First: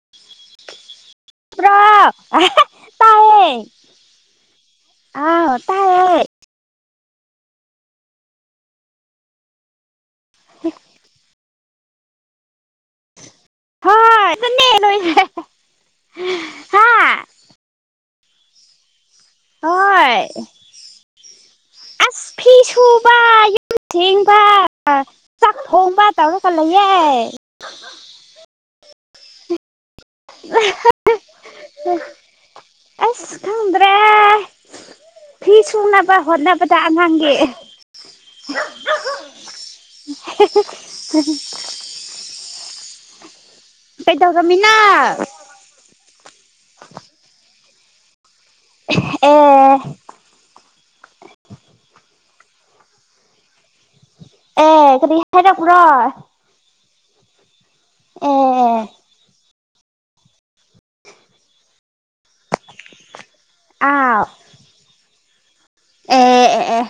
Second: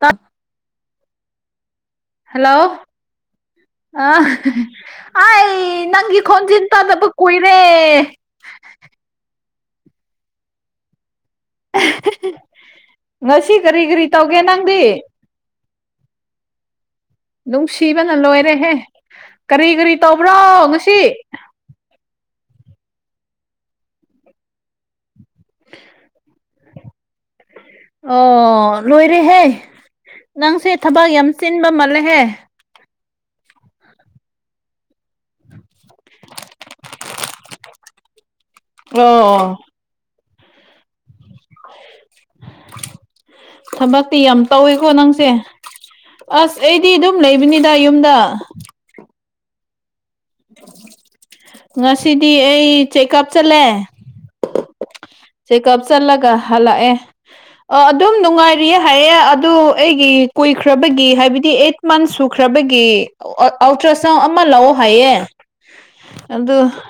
ꯇꯞ [inaudible] ꯍꯜꯂꯣ ꯇꯥꯏꯌꯦ ꯑ ꯑꯥꯢ ꯑꯥꯎ ꯇꯥꯏꯌꯦ ꯅꯪꯒꯤ ꯈꯣꯟꯖꯦꯜ ꯇꯗꯕ ꯀꯨꯏꯔꯦ [unintelligible] ꯉꯁꯤ ꯀꯔꯤ ꯀꯔꯤ ꯍꯣꯏ ꯇꯧꯒꯦ ꯑꯗꯨꯅꯦ ꯅꯪꯗꯤ ꯂꯣꯏꯁꯦ ꯍꯥ ꯅꯨꯡꯁꯤꯕꯅ ꯂꯣꯏꯔꯦꯍꯦ ꯀꯔꯤ ꯀꯔꯤ ꯍꯣꯏ ꯇꯧꯕ꯭ꯔꯣ ꯉꯁꯤ ꯑꯁ ꯐꯤ ꯁꯨꯕ ꯌꯨꯝ ꯁꯦꯡꯕ ꯆꯥꯛ ꯊꯣꯡꯕ ꯇꯧꯔꯒ ꯂꯩꯌꯦ ꯑꯣ ꯂꯣꯏꯔꯦꯍꯦ ꯅꯪꯁꯦ ꯊꯕꯛ ꯌꯥꯝ ꯆꯤꯟꯕ ꯃꯥꯜꯂꯦꯍꯦ ꯑꯁ ꯈꯪꯗ꯭ꯔꯦ ꯐꯤ ꯁꯨꯅꯕ ꯍꯣꯠꯅꯕꯗ ꯑꯉꯥꯡꯒꯤ ꯑꯣ [unintelligible] ꯊꯕꯛꯇꯤ ꯌꯥꯝ ꯀꯩꯗꯧꯔꯝꯃꯤꯅꯣ ꯇꯧꯋꯦꯀꯣ ꯅꯪꯁꯦ ꯑꯁ ꯑꯩꯗꯤ ꯑꯗꯨꯝ ꯂꯩꯕꯅꯤꯗ ꯌꯨꯝꯗ ꯑꯣ ꯉꯁꯤꯗꯤ ꯑꯩ ꯆꯦꯛꯑꯞ ꯆꯠꯂꯦ ꯑꯦ ꯀꯔꯤ ꯍꯥꯏꯔꯛꯄ꯭ꯔꯣ ꯆꯦꯛꯑꯞ ꯆꯠꯂꯒ ꯍꯜꯂꯛꯑꯦ ꯑꯗꯨꯝ ꯑꯦ ꯅꯨꯡꯉꯥꯏꯔꯤꯌꯦ ꯍꯥꯏꯌꯦ ꯑꯗꯨ ꯑꯩꯒꯤ ꯀꯨꯏꯈ꯭ꯔꯕꯒꯤ ꯍꯥꯏꯕꯗꯤ ꯑꯩꯠ ꯃꯟꯁ ꯁꯨ ꯈ꯭ꯔꯕꯒꯤ ꯑꯥꯎ ꯑꯜꯇ꯭ꯔꯥꯁꯥꯎꯟ ꯑꯃ ꯂꯧꯑꯣ ꯍꯥꯏꯌꯦ ꯑꯦ ꯑꯗꯨ ꯑꯦ ꯑꯦ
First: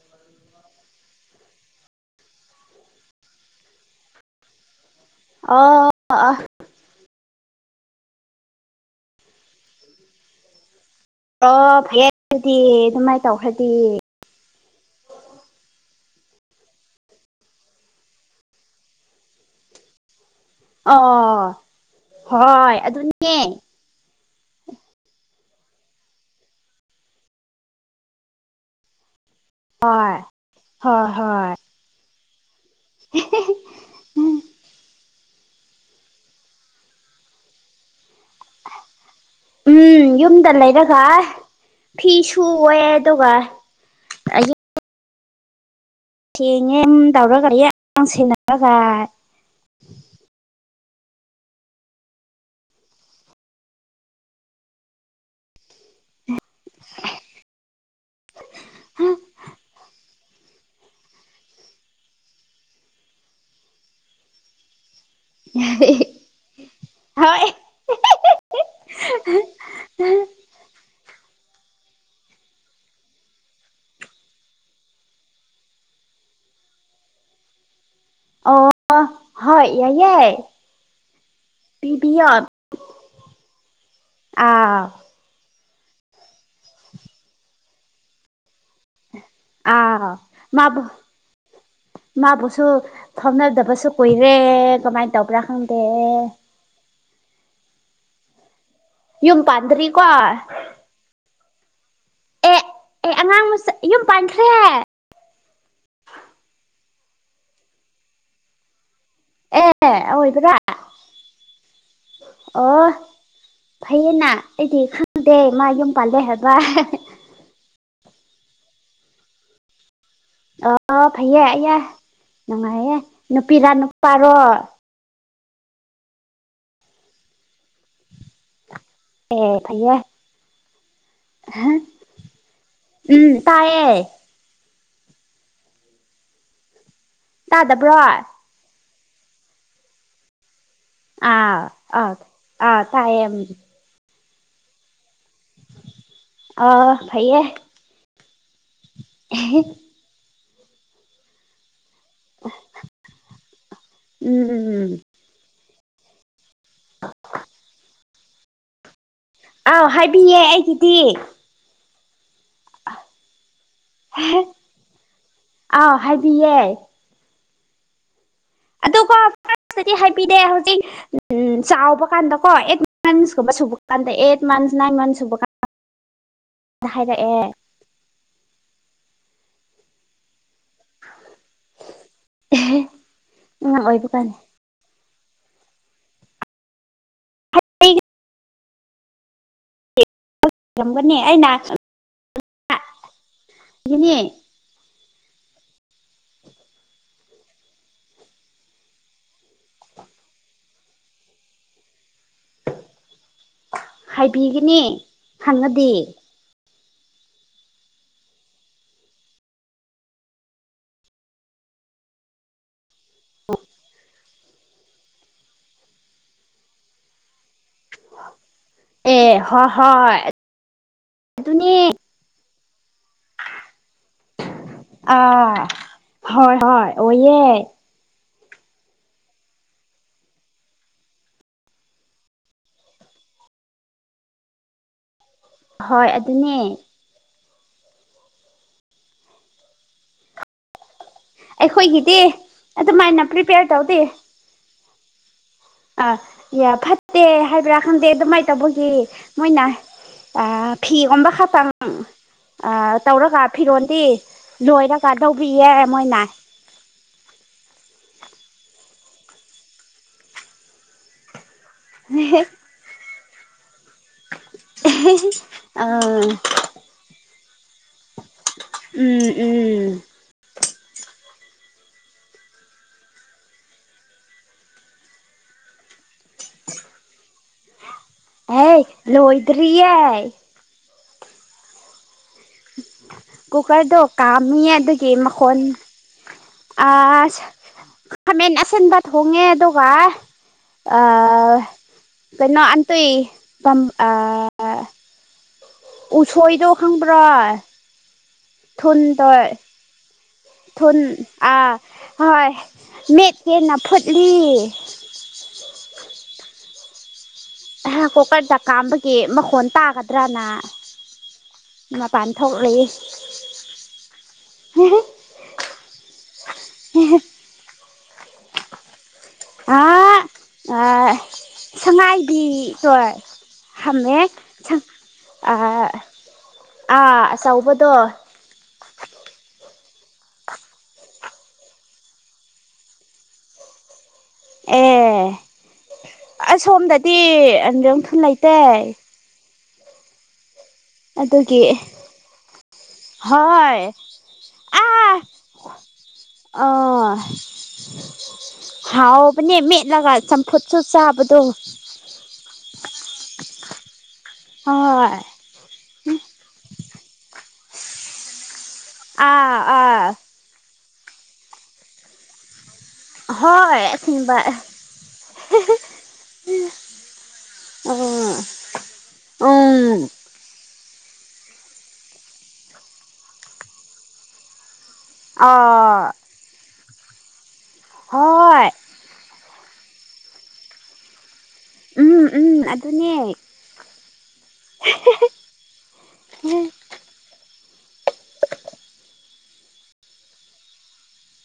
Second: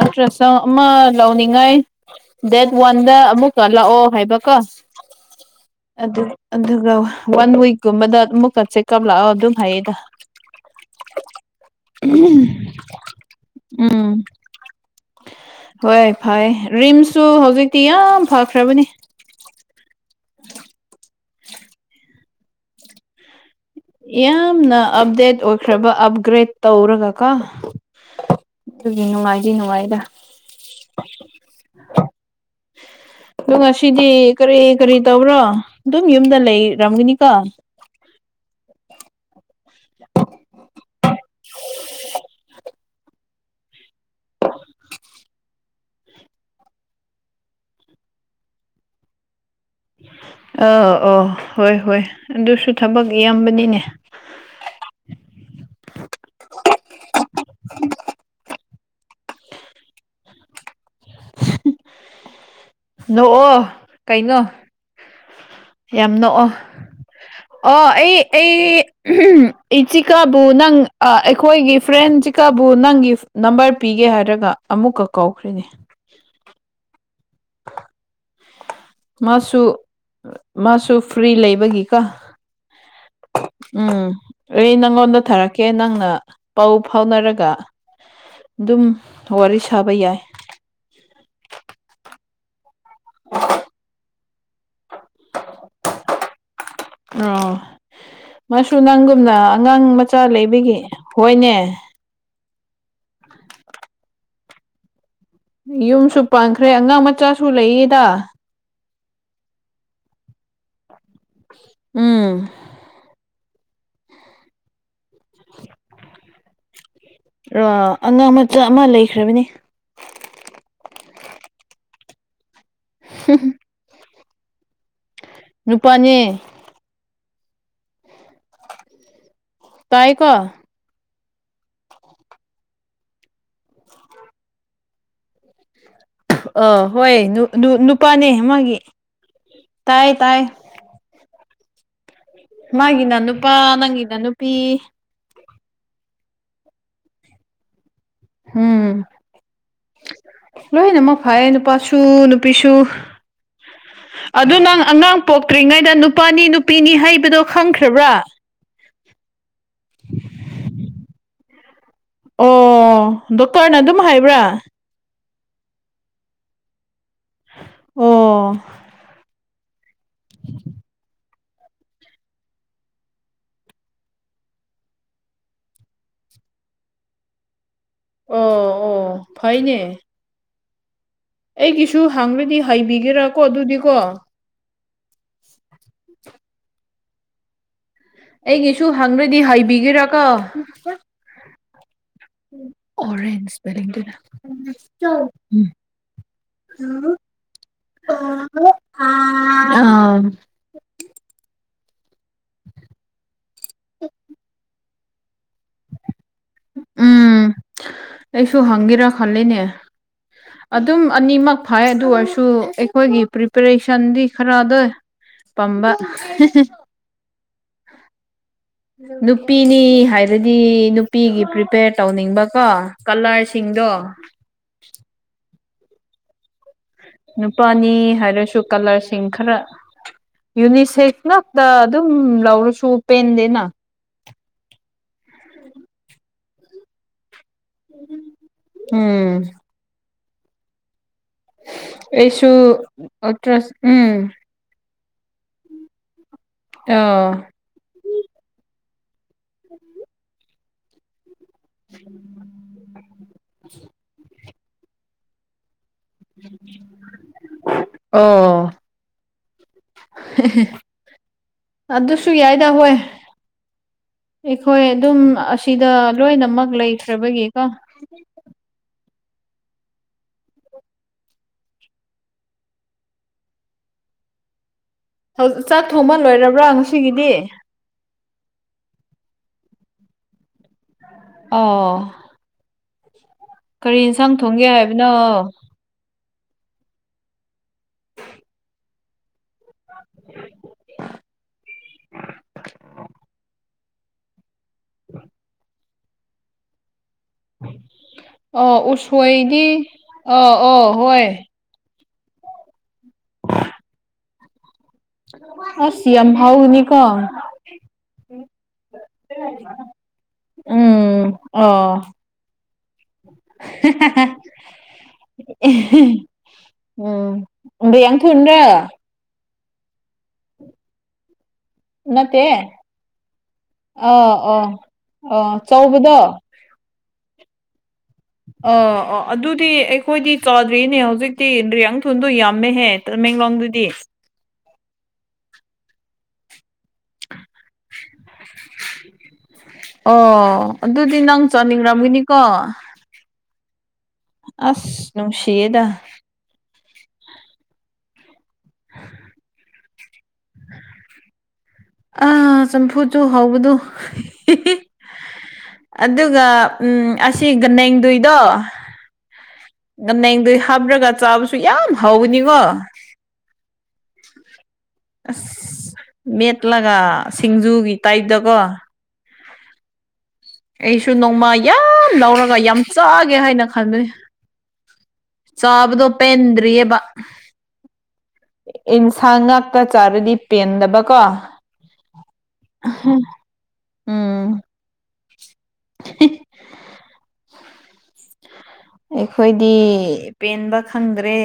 ꯑꯜꯇ꯭ꯔꯁꯥꯎꯟ ꯑꯃ ꯂꯧꯅꯤꯡꯉꯥꯏ ꯗꯦꯠ ꯋꯥꯟꯗ ꯑꯃꯨꯛꯀ ꯂꯥꯛꯑꯣ ꯍꯥꯏꯕꯀꯣ ꯑꯣ ꯑꯗꯨ ꯑꯣ ꯑꯗꯨꯒ ꯋꯥꯟ ꯋꯤꯛꯀꯨꯝꯕꯗ ꯑꯃꯨꯛꯀ ꯆꯦꯛꯀꯞ ꯂꯥꯛꯑꯣ ꯑꯗꯨꯝ ꯍꯥꯏꯌꯦꯗ ꯑꯣ ꯐꯩꯌꯦ ꯑꯗꯨꯗꯤ ꯑꯗꯨꯃꯥꯏꯅ ꯇꯧꯈ꯭ꯔꯗꯤ ꯎꯝ ꯍꯣꯏ ꯐꯩ ꯔꯤꯝꯁꯁꯨ ꯍꯧꯖꯤꯛꯇꯤ ꯌꯥꯝ ꯐꯈ꯭ꯔꯕꯅꯤ ꯑꯣ ꯍꯣꯏ ꯑꯗꯨꯅꯦ ꯌꯥꯝꯅ ꯑꯞꯗꯦꯠ ꯑꯣꯏꯈ꯭ꯔꯕ ꯑꯞꯒ꯭ꯔꯦꯗ ꯇꯧꯔꯒ ꯀꯣ ꯑꯗꯨꯒꯤ ꯅꯨꯡꯉꯥꯏꯗꯤ ꯅꯨꯡꯉꯥꯏꯗ ꯍꯣꯏ ꯍꯣꯏ ꯍꯣꯏ ꯑꯣ ꯉꯁꯤꯗꯤ ꯎꯝ ꯀꯔꯤ ꯀꯔꯤ ꯇꯧꯕ꯭ꯔꯣ ꯑꯗꯨꯝ ꯌꯨꯝꯗ ꯂꯩ ꯔꯝꯒꯤꯅꯤꯀꯣ ꯎꯝ ꯌꯨꯝꯗ ꯂꯩꯔꯒ ꯐꯤꯁꯨ ꯍꯣꯢꯌꯦ ꯑꯗꯨꯒ ꯑꯩ ꯊꯦꯡꯉꯦꯝ ꯇꯧꯔꯒ ꯌꯦꯡ [unintelligible] ꯁꯦꯟꯅꯔꯒ ꯑ ꯑ ꯍꯣꯏ ꯍꯣꯏ ꯑꯗꯨꯁꯨ ꯊꯕꯛ ꯌꯥꯝꯕꯅꯤꯅꯦ [inaudible] [unintelligible] ꯅꯣꯛꯑꯣ ꯀꯩꯅꯣ ꯌꯥꯝ ꯅꯣꯛꯑꯣ ꯍꯣꯏ ꯑꯣ ꯑꯩ ꯑꯩ ꯏꯆꯤꯀꯥꯕꯨ ꯅꯪ ꯑ ꯑꯩꯈꯣꯏꯒꯤ ꯐ꯭ꯔꯦꯟ ꯖꯤꯀꯥꯕꯨ ꯅꯪꯒꯤ ꯅꯝꯕꯔ ꯄꯤꯒꯦ ꯍꯥꯏꯔꯒ ꯑꯃꯨꯛꯀ ꯀꯧꯈ꯭ꯔꯦꯅꯤ [inaudible] ꯑꯣ ꯃꯥꯁꯨ ꯍꯣꯏ ꯌꯥꯏꯌꯦ ꯃꯥꯁꯨ ꯐ꯭ꯔꯤ ꯂꯩꯕꯒꯤꯀꯣ ꯄꯤꯕꯤꯌꯣ ꯎꯝ ꯑꯩ ꯑꯥꯎ ꯅꯉꯣꯟꯗ ꯊꯔꯛ ꯀꯦ ꯅꯪꯅ ꯄꯥꯎ ꯐꯥꯎꯅꯔꯒ ꯑꯗꯨꯝ ꯋꯥꯔꯤ ꯁꯥꯕ ꯑꯥꯎ ꯌꯥꯏ ꯃꯥꯕꯨ ꯃꯥꯕꯨꯁꯨ ꯐꯥꯎꯅꯗꯕꯁꯨ ꯀꯨꯏꯔꯦ ꯀꯃꯥꯏꯅ ꯇꯧꯕ꯭ꯔꯥ ꯈꯪꯗꯦ ꯑꯣ ꯃꯥꯁꯨ ꯅꯪꯒꯨꯝꯅ ꯌꯨꯝ ꯑꯉꯥꯡ ꯄꯥꯟꯗ꯭ꯔꯤꯀꯣ ꯃꯆꯥ ꯂꯩꯕꯒꯤ ꯍꯣꯏꯅꯦ ꯑꯦ ꯑꯦ ꯑꯉꯥꯡ ꯃꯆꯥ [unintelligible] ꯌꯨꯝꯁꯨ ꯄꯥꯟꯈ꯭ꯔꯦ ꯑꯉꯥꯡ ꯃꯆꯥꯁꯨ ꯂꯩꯌꯦꯗ ꯑꯦ ꯑꯋꯣꯢꯕ꯭ꯔꯥ ꯎꯝ ꯐꯩꯌꯦꯅ ꯑꯩꯗꯤ ꯈꯪꯗꯦ ꯃꯥ ꯌꯨꯝ ꯄꯥꯜꯂꯦ ꯍꯥꯏꯕ ꯑꯉꯥꯡ ꯃꯆꯥ ꯑꯃ ꯂꯩꯈ꯭ꯔꯕꯅꯤ ꯑꯣ ꯐꯩꯌꯦ ꯑꯩꯌꯥ ꯅꯨꯡꯉꯥꯏꯌꯦ ꯅꯨꯄꯤꯔꯥ ꯅꯨꯄꯥꯔꯣ ꯅꯨꯄꯥꯅꯤ ꯑꯦ ꯐꯩꯌꯦ ꯇꯥꯏꯀꯣ ꯍꯥ ꯎꯝ ꯇꯥꯢꯌꯦ ꯑ ꯍꯣꯏ ꯅꯨ ꯇꯥꯗꯕ꯭ꯔꯣ ꯑꯥ ꯅꯨꯄꯥꯅꯦ ꯃꯥꯒꯤ ꯇꯥꯏ ꯇꯥꯏ ꯑꯥ ꯑ ꯃꯥꯒꯤꯅ ꯅꯨꯄꯥ ꯅꯪꯒꯤꯅ ꯅꯨꯄꯤ ꯑ ꯐꯩꯌꯦ ꯍꯝ ꯑꯦꯍꯦ ꯂꯣꯏꯅꯃꯛ ꯐꯩ ꯅꯨꯄꯥꯁꯨ ꯅꯨꯄꯤꯁꯨ ꯎꯝ ꯑꯗꯨ ꯅꯪ ꯎꯝ ꯑꯉꯥꯡ ꯄꯣꯛ ꯇ꯭ꯔꯤꯉꯩꯗ ꯅꯨꯄꯥꯅꯤ ꯅꯨꯄꯤꯅꯤ ꯍꯥꯏꯕꯗꯣ ꯈꯪꯈ꯭ꯔꯕ꯭ꯔꯥ ꯑꯥꯎ ꯍꯥꯏꯕꯤꯌꯦ ꯑꯩꯒꯤꯗꯤ ꯑꯣ ꯗꯣꯛꯇꯔꯅ ꯑꯗꯨꯝ ꯍꯥꯏꯕ꯭ꯔꯥ ꯑꯥꯎ ꯍꯥꯏꯕꯤꯌꯦ ꯑꯣ ꯑꯗꯨꯒ ꯗꯤ ꯍꯥꯏꯕꯤꯗꯦ ꯍꯧꯖꯤꯛ ꯎꯝ ꯆꯥꯎꯕ ꯀꯥꯟꯗꯀꯣ ꯑꯦꯠ ꯃꯟꯁꯀꯨꯝꯕ ꯁꯨꯕ ꯀꯥꯟꯗ ꯑꯦꯠ ꯃꯟꯁ ꯅꯥ ꯃꯟ ꯁꯨꯕ ꯀ ꯍꯥꯏꯔꯛꯑꯦ ꯑꯣ ꯑꯣ ꯐꯩꯅꯦ ꯑꯩꯒꯤꯁꯨ ꯍꯅꯗꯤ ꯍꯩꯕꯤꯒꯦꯔ ꯀꯣ ꯑꯉꯥꯡ ꯑꯗꯨꯗꯤꯀꯣ ꯑꯣꯏꯕ ꯀꯥꯟꯗ ꯍ ꯑꯩꯒꯤꯁꯨ ꯍꯪꯅꯗꯤ ꯍꯥꯏꯕꯤꯒꯦꯔ ꯒꯅꯤ ꯑꯩꯅꯥ ꯑꯣꯔꯦꯟꯖ ꯑꯥ ꯍꯥꯏꯕꯤꯒꯅꯤ ꯍꯪꯉꯗꯤ ꯎꯝ ꯑꯩꯁꯨ ꯍꯪꯒꯦꯔꯥ ꯈꯜꯂꯤꯅꯦ ꯑꯗꯨꯝ ꯑꯅꯤꯃꯛ ꯐꯥꯏ ꯑꯗꯨ ꯑꯣꯏꯔꯁꯨ ꯑꯩꯈꯣꯏꯒꯤ ꯄ꯭ꯔꯤꯄꯦꯔꯦꯁꯟꯗꯤ ꯈꯔꯗ ꯄꯝꯕ ꯑꯦ ꯍꯣꯏ ꯅꯨꯄꯤꯅꯤ ꯍꯣꯏ ꯍꯥꯏꯔꯗꯤ ꯅꯨꯄꯤꯒꯤ ꯑꯗꯨꯅꯦ ꯄ꯭ꯔꯤꯄꯦꯌꯔ ꯇꯧꯅꯤꯡꯕꯀꯣ ꯀꯂꯔꯁꯤꯡꯗꯣ ꯑ ꯑ ꯍꯣꯏ ꯍꯣꯏ ꯅꯨꯄꯥꯅꯤ ꯍꯥꯏꯔꯁꯨ ꯀꯂꯔꯁꯤꯡ ꯈꯔ ꯌꯨꯅꯤꯁꯦꯐ ꯉꯛꯇ ꯑꯗꯨꯝ ꯂꯧꯔꯁꯨ ꯄꯦꯟꯗꯦꯅ ꯍꯣꯏ ꯑꯗꯨꯅꯦ ꯎꯝ ꯑꯩꯈꯣꯏꯒꯤꯗꯤ ꯑꯩꯁꯨ ꯑꯗꯨꯃꯥꯏꯅ ꯄ꯭ꯔꯤꯄꯦꯌꯔ ꯑꯜꯇ꯭ꯔꯥꯁ ꯇꯧꯗꯦ ꯎꯝ ꯑ ꯌꯥ ꯐꯠꯇꯦ ꯑꯥ ꯍꯥꯏꯕ꯭ꯔꯥ ꯈꯪꯗꯦ ꯑꯗꯨꯃꯥꯏꯅ ꯇꯧꯕꯒꯤ ꯃꯣꯏꯅ ꯑ ꯐꯤ ꯑꯣꯝꯕ ꯈꯥ ꯈꯤꯇꯪ ꯇꯧꯔꯒ ꯐꯤꯔꯣꯗꯤ ꯂꯣꯏꯔꯒ ꯂꯧꯕꯤꯌꯦ ꯃꯣꯏꯅ ꯑꯣ ꯑꯗꯨꯁꯨ ꯌꯥꯏꯗ ꯍꯣꯏ ꯑꯩꯈꯣꯏ ꯑꯗꯨꯝ ꯑꯥ ꯑꯁꯤꯗ ꯎꯝ ꯂꯣꯏꯅꯃꯛ ꯂꯩꯈ꯭ꯔꯕꯒꯤ ꯀ ꯎꯝ ꯎꯝ ꯆꯥꯛ ꯊꯣꯡꯕ ꯂꯣꯏꯔꯕ꯭ꯔꯥ ꯉꯁꯤꯒꯤꯗꯤ ꯑꯦ ꯂꯣꯏꯗꯔꯤ ꯑ ꯀꯨꯀꯔꯗꯣ ꯊꯣꯡꯒꯦ ꯀꯥꯝꯃꯤꯌꯦ ꯍꯥꯏꯕꯅꯣ ꯑꯗꯨꯒꯤ ꯃꯈꯣꯟ ꯑ ꯈꯃꯦꯟ ꯑꯁꯟꯕ ꯊꯣꯡꯉꯦ ꯑꯗꯣ ꯋꯥ ꯑ ꯀꯩꯅꯣ ꯑꯟ ꯇꯏ ꯄꯝ ꯑ ꯑ ꯎꯁꯣꯏꯗꯧ ꯈꯪꯕ꯭ꯔꯥ ꯑꯣ ꯊꯟꯗꯣꯏ ꯎꯁꯣꯏꯗꯤ ꯑꯣ ꯑꯣ ꯊꯟ ꯍꯣꯏ ꯑ ꯍꯣꯏ ꯃꯦꯠꯀꯦꯟꯅ ꯐꯨꯠꯂꯤ ꯑꯁ ꯌꯥꯝꯝ ꯍꯥꯎꯅꯤ ꯀ ꯍ ꯀꯣꯛꯀꯔꯗ ꯀꯥꯝꯕꯒꯤ ꯃꯈꯣꯟ ꯇꯥꯒꯗ꯭ꯔꯅ ꯎꯝ ꯑꯣ ꯃꯄꯥꯟ ꯊꯣꯛꯂꯤ [inaudible] ꯎꯝ ꯎ ꯌꯦꯡ ꯄꯟ ꯑ ꯑ ꯁꯉꯥꯏꯕꯤ ꯅꯠꯇꯦ ꯍꯣꯏ ꯑ ꯍꯥꯝꯃꯦ ꯑꯣ ꯑꯣ ꯆꯧꯕꯗꯣ ꯑ ꯁꯧꯕ ꯑ ꯑꯣ ꯑꯗꯨꯗꯤ ꯑꯩꯈꯣꯏꯗꯤ ꯆꯥꯗ꯭ꯔꯤꯅꯦ ꯍꯧꯖꯤꯛꯇꯤ ꯔꯤꯌꯥꯡꯊꯣꯟꯗꯣ ꯌꯥꯝꯃꯦꯍꯦ ꯃꯦꯡꯂꯣꯡꯗꯗꯤ ꯑꯦ ꯑꯁꯣꯝꯗꯗꯤ ꯑꯟꯗ ꯊꯨ ꯂꯩꯇꯦ ꯑꯣ ꯑꯗꯨꯗꯤ ꯅꯪ ꯑꯗꯨꯒꯤ ꯆꯠꯅꯤꯡꯔꯝꯒꯤꯅꯤꯀꯣ ꯍꯣꯏ ꯑꯁ ꯅꯨꯅꯨꯡꯁꯤꯗ ꯑꯣꯥ ꯍꯥꯎꯕꯅꯤ ꯃ ꯂ ꯁ ꯐꯨꯠ ꯁ ꯁꯥꯕꯗꯨ ꯑ ꯆꯝꯐꯨ ꯆꯨ ꯍꯧꯕꯗꯨꯣ ꯍꯣꯏ ꯑꯗꯨꯒ ꯎꯝ ꯑꯁꯤ ꯅꯦꯡꯗꯏꯗꯣ ꯑꯥ ꯉ ꯑꯥ ꯅꯗ ꯍꯥꯞ꯭ꯔꯒ ꯆꯥꯕꯁꯨ ꯌꯥꯝ ꯍꯥꯎꯋꯅꯤꯀꯣ ꯍꯣꯏ ꯁꯤꯕ ꯑꯁ ꯃꯦꯠꯂꯒ ꯁꯤꯡꯖꯨꯒꯤ ꯎꯝ ꯇꯥꯏꯞꯇꯀꯣ ꯎꯝ ꯑꯩꯁꯨ ꯅꯣꯡꯃ ꯌꯥꯝ ꯂꯧꯔꯒ ꯌꯥꯝ ꯆꯥꯒꯦ ꯍꯥꯏꯅ ꯈꯟꯕꯅꯤ ꯑꯥ ꯆꯕꯗꯣꯄꯟꯔꯤꯌꯦꯕ ꯍꯣꯏ ꯑꯦꯟꯁꯥꯡ ꯉꯥꯛꯇ ꯆꯥꯔꯗꯤ ꯄꯦꯟꯗꯕꯀꯣ ꯎꯝ ꯎꯝ ꯑꯗꯨꯅꯦ ꯎꯝ ꯍꯝ ꯑꯩꯈꯣꯏꯗꯤ ꯄꯦꯟꯕ ꯈꯪꯗ꯭ꯔꯦ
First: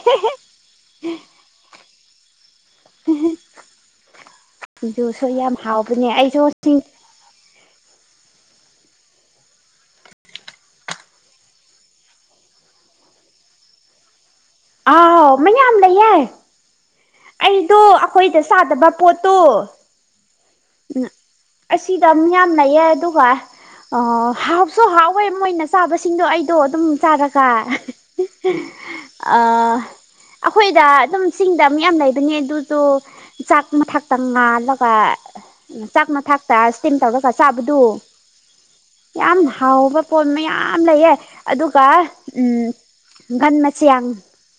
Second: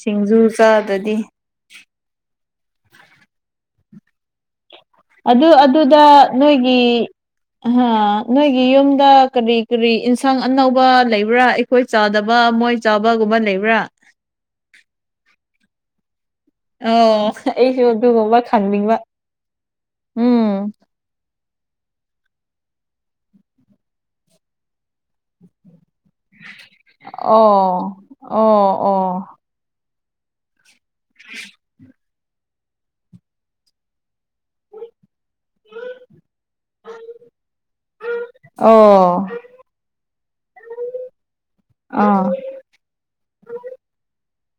ꯁꯤꯡꯖꯨ ꯆꯥꯗꯗꯤ ꯁꯤꯡꯖꯨꯁꯨ ꯑꯗꯨ ꯌꯥꯝ ꯑꯗꯨꯗ ꯍꯥꯎꯕꯅꯦ ꯑꯩꯁꯨ ꯁꯤꯡ ꯅꯣꯏꯒꯤ ꯑ ꯅꯣꯏꯒꯤ ꯌꯨꯝꯗ ꯀꯔꯤ ꯀꯔꯤ ꯏꯟꯁꯥꯡ ꯑꯅꯧꯕ ꯂꯩꯕ꯭ꯔꯥ ꯑꯩꯈꯣꯏ ꯆꯥꯗꯕ ꯃꯣꯏ ꯆꯥꯕ ꯀꯨꯝꯕꯟ ꯂꯩꯕ꯭ꯔꯥ ꯑꯥꯎ ꯃꯌꯥꯝ ꯂꯩꯌꯦ ꯑꯣ ꯑꯩꯗꯣ ꯑꯩꯁꯨ ꯑꯗꯨꯒꯨꯝꯕ ꯑꯩꯈꯣꯏꯗ ꯆꯥꯗꯕ ꯈꯪꯅꯤꯡꯕ ꯄꯣꯠꯇꯣ ꯎꯝ ꯎ ꯑꯁꯤꯗ ꯌꯥꯝ ꯂꯩꯌꯦ ꯑꯗꯨꯒ ꯍꯥꯎꯁꯨ ꯍꯥꯎꯋꯦ ꯃꯣꯏꯅ ꯆꯥꯕꯁꯤꯡꯗꯣ ꯑꯩꯗꯣ ꯑꯗꯨꯝ ꯆꯥꯔꯒ ꯑꯣ ꯑꯣ ꯑꯣ ꯑꯩꯈꯣꯏꯗ ꯑꯗꯨꯝ ꯆꯤꯡꯗ ꯃꯌꯥꯝ ꯂꯩꯕꯅꯦ ꯑꯗꯨꯁꯨ ꯆꯥꯛ ꯃꯊꯛꯇ ꯉꯥꯜꯂꯒ ꯆꯥꯛ ꯃ ꯊꯥꯛꯇ ꯏꯁꯇꯤꯝ ꯇꯧꯔꯒ ꯆꯥꯕꯗꯨ ꯑꯣ ꯌꯥꯝ ꯍꯥꯎꯕ ꯄꯣꯠ ꯃꯌꯥꯝ ꯂꯩꯌꯦ ꯑꯗꯨꯒ ꯑꯥ ꯎꯝ ꯒꯟ ꯃꯆꯤꯌꯥꯡ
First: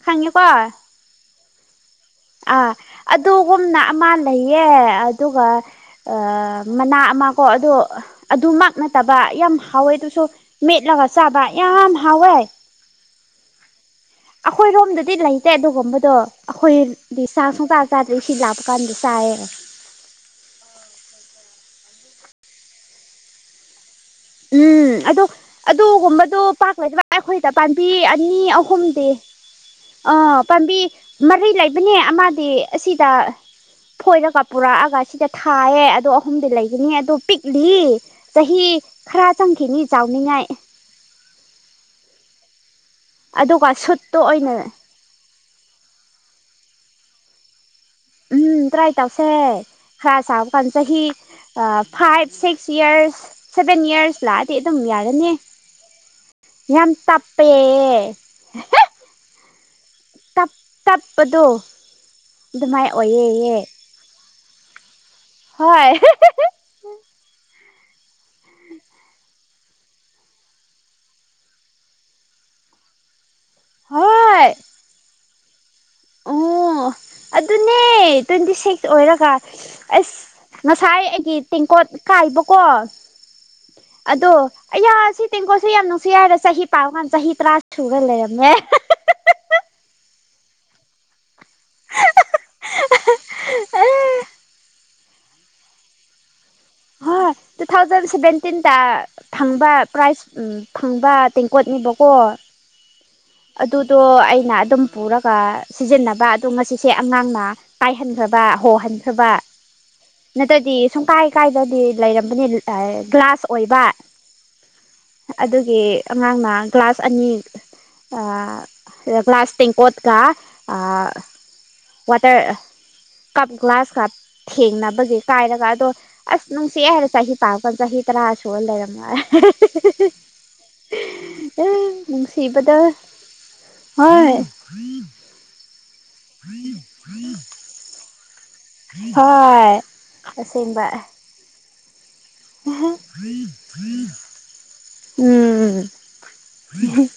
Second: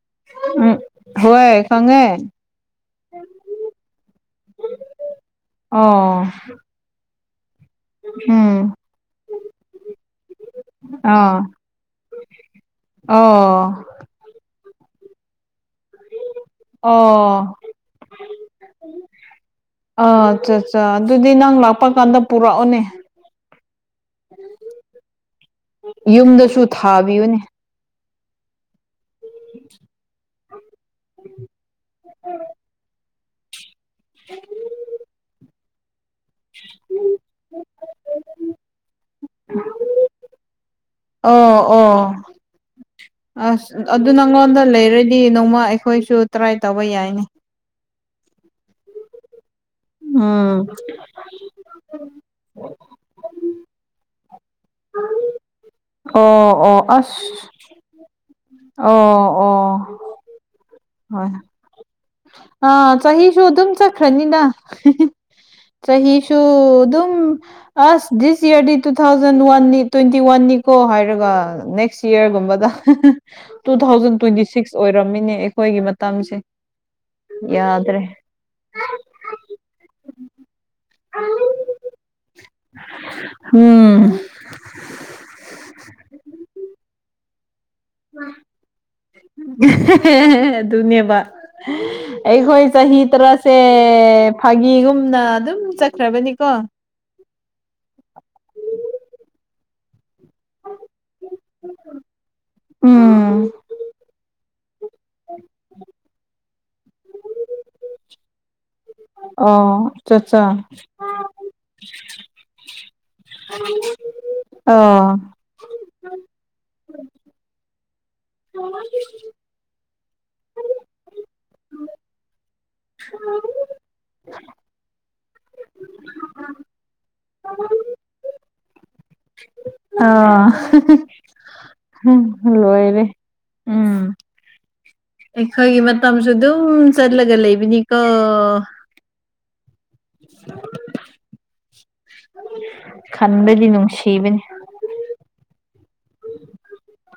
ꯈꯪꯉꯦꯀꯣ ꯎꯝ ꯍꯣꯏ ꯈꯪꯉꯦ ꯑꯥ ꯑꯗꯨꯒꯨꯝꯅ ꯑꯃ ꯂꯩꯌꯦ ꯑꯗꯨꯒ ꯑꯣ ꯃꯅꯥ ꯑꯃ ꯀꯣ ꯑꯗꯣ ꯑꯗꯨꯃꯛꯥꯛ ꯎꯝ ꯅꯠꯇꯕ ꯌꯥꯝ ꯍꯥꯎꯋꯦ ꯑꯗꯨꯁꯨ ꯃꯦꯠꯂꯒ ꯑꯥ ꯆꯥꯕ ꯌꯥꯝ ꯍꯥꯎꯋꯦ ꯑꯣ ꯑꯩꯈꯣꯏꯔꯣꯝꯗꯗꯤ ꯂꯩꯇꯦ ꯑꯗꯨꯒꯨꯝꯕꯗꯣ ꯑꯩꯈꯣꯏ ꯑꯣ ꯆꯥꯏꯌꯦ ꯑ ꯑꯠꯆꯥ ꯑꯠꯆꯥ ꯑꯗꯨꯗꯤ ꯅꯪ ꯂꯥꯛ ꯄ ꯀꯥꯟꯗ ꯄꯨꯔꯛꯑꯣꯅꯦ ꯎꯝ ꯑꯗꫭ ꯑꯗꯨꯒꯨꯝꯕꯗꯣ ꯌꯨꯝꯗꯁꯨ ꯄꯥꯛꯂꯗ ꯊꯥꯕꯤꯌꯨꯅꯦ ꯑꯩꯈꯣꯏꯗ ꯄꯥꯝꯕꯤ ꯑꯅꯤ ꯑꯍꯨꯝꯗꯤ ꯑ ꯄꯥꯝꯕꯤ ꯃꯔꯤ ꯂꯩꯕꯅꯦ ꯑꯃꯗꯤ ꯑꯁꯤꯗ ꯐꯣꯏꯔꯒ ꯄꯨꯔꯛꯑꯒ ꯁꯤꯗ ꯊꯥꯏꯌꯦ ꯑꯗꯣ ꯑꯍꯨꯝꯗꯤ ꯂꯩꯒꯅꯤ ꯑꯗꯣ ꯄꯤꯛꯂꯤ ꯆꯍꯤ ꯈꯔ ꯆꯪꯈꯤꯅꯤ ꯆꯥꯎꯅꯤꯡꯉꯥꯏ ꯑꯣ ꯑꯣ ꯑꯗꯨꯒ ꯑꯁ ꯑꯗꯨ ꯁꯨꯠꯇꯣ ꯑꯣꯏꯅ ꯅꯪꯉꯣꯟꯗ ꯂꯩꯔꯗꯤ ꯅꯣꯡꯃ ꯑꯩꯈꯣꯏꯁꯨ ꯇ꯭ꯔꯥꯏ ꯇꯧꯕ ꯌꯥꯏꯅꯤ ꯎꯝ ꯇꯥꯏ ꯇꯧꯁꯦ ꯈꯔ ꯎꯝ ꯆꯥꯎꯕꯀꯥꯟꯗ ꯆꯍꯤ five six years seven years ꯂ ꯇꯤ ꯑꯗꯨꯝ ꯌꯥꯔꯅꯤ ꯑꯣ ꯑꯣ ꯌꯥꯝ ꯑꯁ ꯇꯞꯄꯦ ꯑꯣ ꯑꯣ ꯇꯞ ꯍꯣꯏ ꯇꯞꯗꯣ ꯑꯥ ꯆꯍꯤꯁꯨ ꯑꯗꯨꯝ ꯆꯠꯈ꯭ꯔꯅꯤꯗ ꯍꯣꯏ ꯆꯍꯤꯁꯨꯨ ꯑꯗꯨꯝ ꯑꯁ ꯗꯤꯁ ꯏꯌꯥꫪꯗꯤ ꯇꯨ ꯊꯥꯎꯖꯟ ꯋꯥꯟꯅꯤ ꯇ꯭ꯋꯦꯟꯇꯤ ꯋꯥꯟꯅꯤꯀꯣ ꯍꯥꯏꯔꯒ ꯅꯦꯛꯁ ꯏꯌꯥꫪꯒꯨꯝꯕꯗ ꯇꯨ ꯊꯥꯎꯖꯟ ꯇ꯭ꯋꯦꯟꯇꯤ ꯍꯣꯏ ꯁꯤꯛꯁ ꯑꯣꯏꯔꯝꯃꯦꯅꯦ ꯑꯩꯈꯣꯏꯒꯤ ꯃꯇꯝꯁꯤ ꯑꯣ ꯑꯗꯨꯅꯦ ꯇ꯭ꯋꯦꯟꯇꯤ ꯁꯤꯛꯁ ꯑꯣꯏꯔꯒ ꯑꯁ ꯉꯁꯥꯏ ꯀꯤ ꯇꯦꯡꯀꯣꯠ ꯀꯥꯏꯕꯀꯣ ꯎꯝ ꯑꯗꯣ ꯑꯩꯌꯥ ꯁꯤ ꯇꯦꯡꯀꯣꯠꯁꯦ ꯌꯥꯝ ꯅꯨꯡꯁꯤ ꯍꯥꯏꯔꯒꯥ ꯆꯍꯤ ꯄꯥꯀꯥꯟꯗ ꯆꯍꯤ ꯇꯔꯥ ꯁꯨꯔ ꯂꯩꯔꯝꯃꯦ ꯑꯗꯨꯅꯦꯕ ꯑꯩꯈꯣꯏ ꯆꯍꯤ ꯇꯔꯥꯁꯦ ꯐꯥꯒꯤꯒꯨꯝꯅ ꯑꯗꯨꯝ ꯆꯠꯈ꯭ꯔꯕꯅꯤ ꯍ ꯇꯨ ꯊꯥꯎꯖꯟ ꯁꯦꯚꯦꯟꯇꯤꯟꯗ ꯊꯝ ꯪꯕ ꯄ꯭ꯔꯥꯏꯖ ꯐꯪꯕ ꯇꯦꯡꯀꯣꯠꯅꯦꯕꯀꯣ ꯑꯩꯅ ꯎꯝ ꯑꯗꯨꯏꯗꯣ ꯑꯩ ꯅ ꯑꯗꯨꯝ ꯄꯨꯔꯒ ꯁꯤꯖꯤꯟꯅꯕ ꯑꯗꯨ ꯉꯁꯤꯁꯦ ꯑꯉꯥꯡꯅ ꯄꯥꯏꯍꯟꯈ꯭ꯔꯕ ꯍꯣꯍꯟ ꯊꯕ ꯑꯣ ꯑꯆꯥꯆꯥ ꯅꯠꯇ꯭ꯔꯗꯤ ꯁꯨꯡ ꯀꯥꯏ ꯀꯥꯏꯗꯕꯤ ꯂꯩꯔꯝꯕꯅꯤ ꯒ꯭ꯂꯥꯁ ꯑꯣꯏꯕ ꯑꯣ ꯑꯗꯨꯒꯤ ꯑꯉꯥꯡꯅ ꯒ꯭ꯂꯥꯁ ꯑꯅꯤ ꯑ ꯒ꯭ꯂꯥꯁ ꯇꯦꯡꯀꫭꯠꯀ ꯑ ꯋꯥꯇꫪ ꯀꯞ ꯒ꯭ꯂꯥꯁ ꯀꯞ ꯊꯦꯡꯅꯕꯒꯤ ꯀꯥꯏꯔꯒ ꯑꯗꯣ ꯑꯁ ꯅꯨꯡꯁꯤꯑꯦꯍꯥꯏꯔ ꯆꯍꯤ ꯄꯥꯕꯀꯥꯟꯗ ꯆꯍꯤ ꯇ꯭ꯔꯥꯥꯁꯨ ꯂꯩꯔꯝꯃꯤ ꯑꫭ ꯂꯣꯏꯔꯦ ꯎꯝ ꯍꯥꯏ ꯑꯩꯈꯣꯏꯒꯤ ꯃꯇꯝꯁꯨ ꯑꯗꯨꯝ ꯆꯠꯂꯒ ꯂꯩꯂꯝꯕꯅꯤꯀꯣ ꯍꯣꯏ ꯑꯁꯩꯡꯕ ꯈꯟꯕꯗꯤ ꯅꯨꯡꯁꯤꯕꯅꯤ ꯎꯝ ꯍꯨꯝ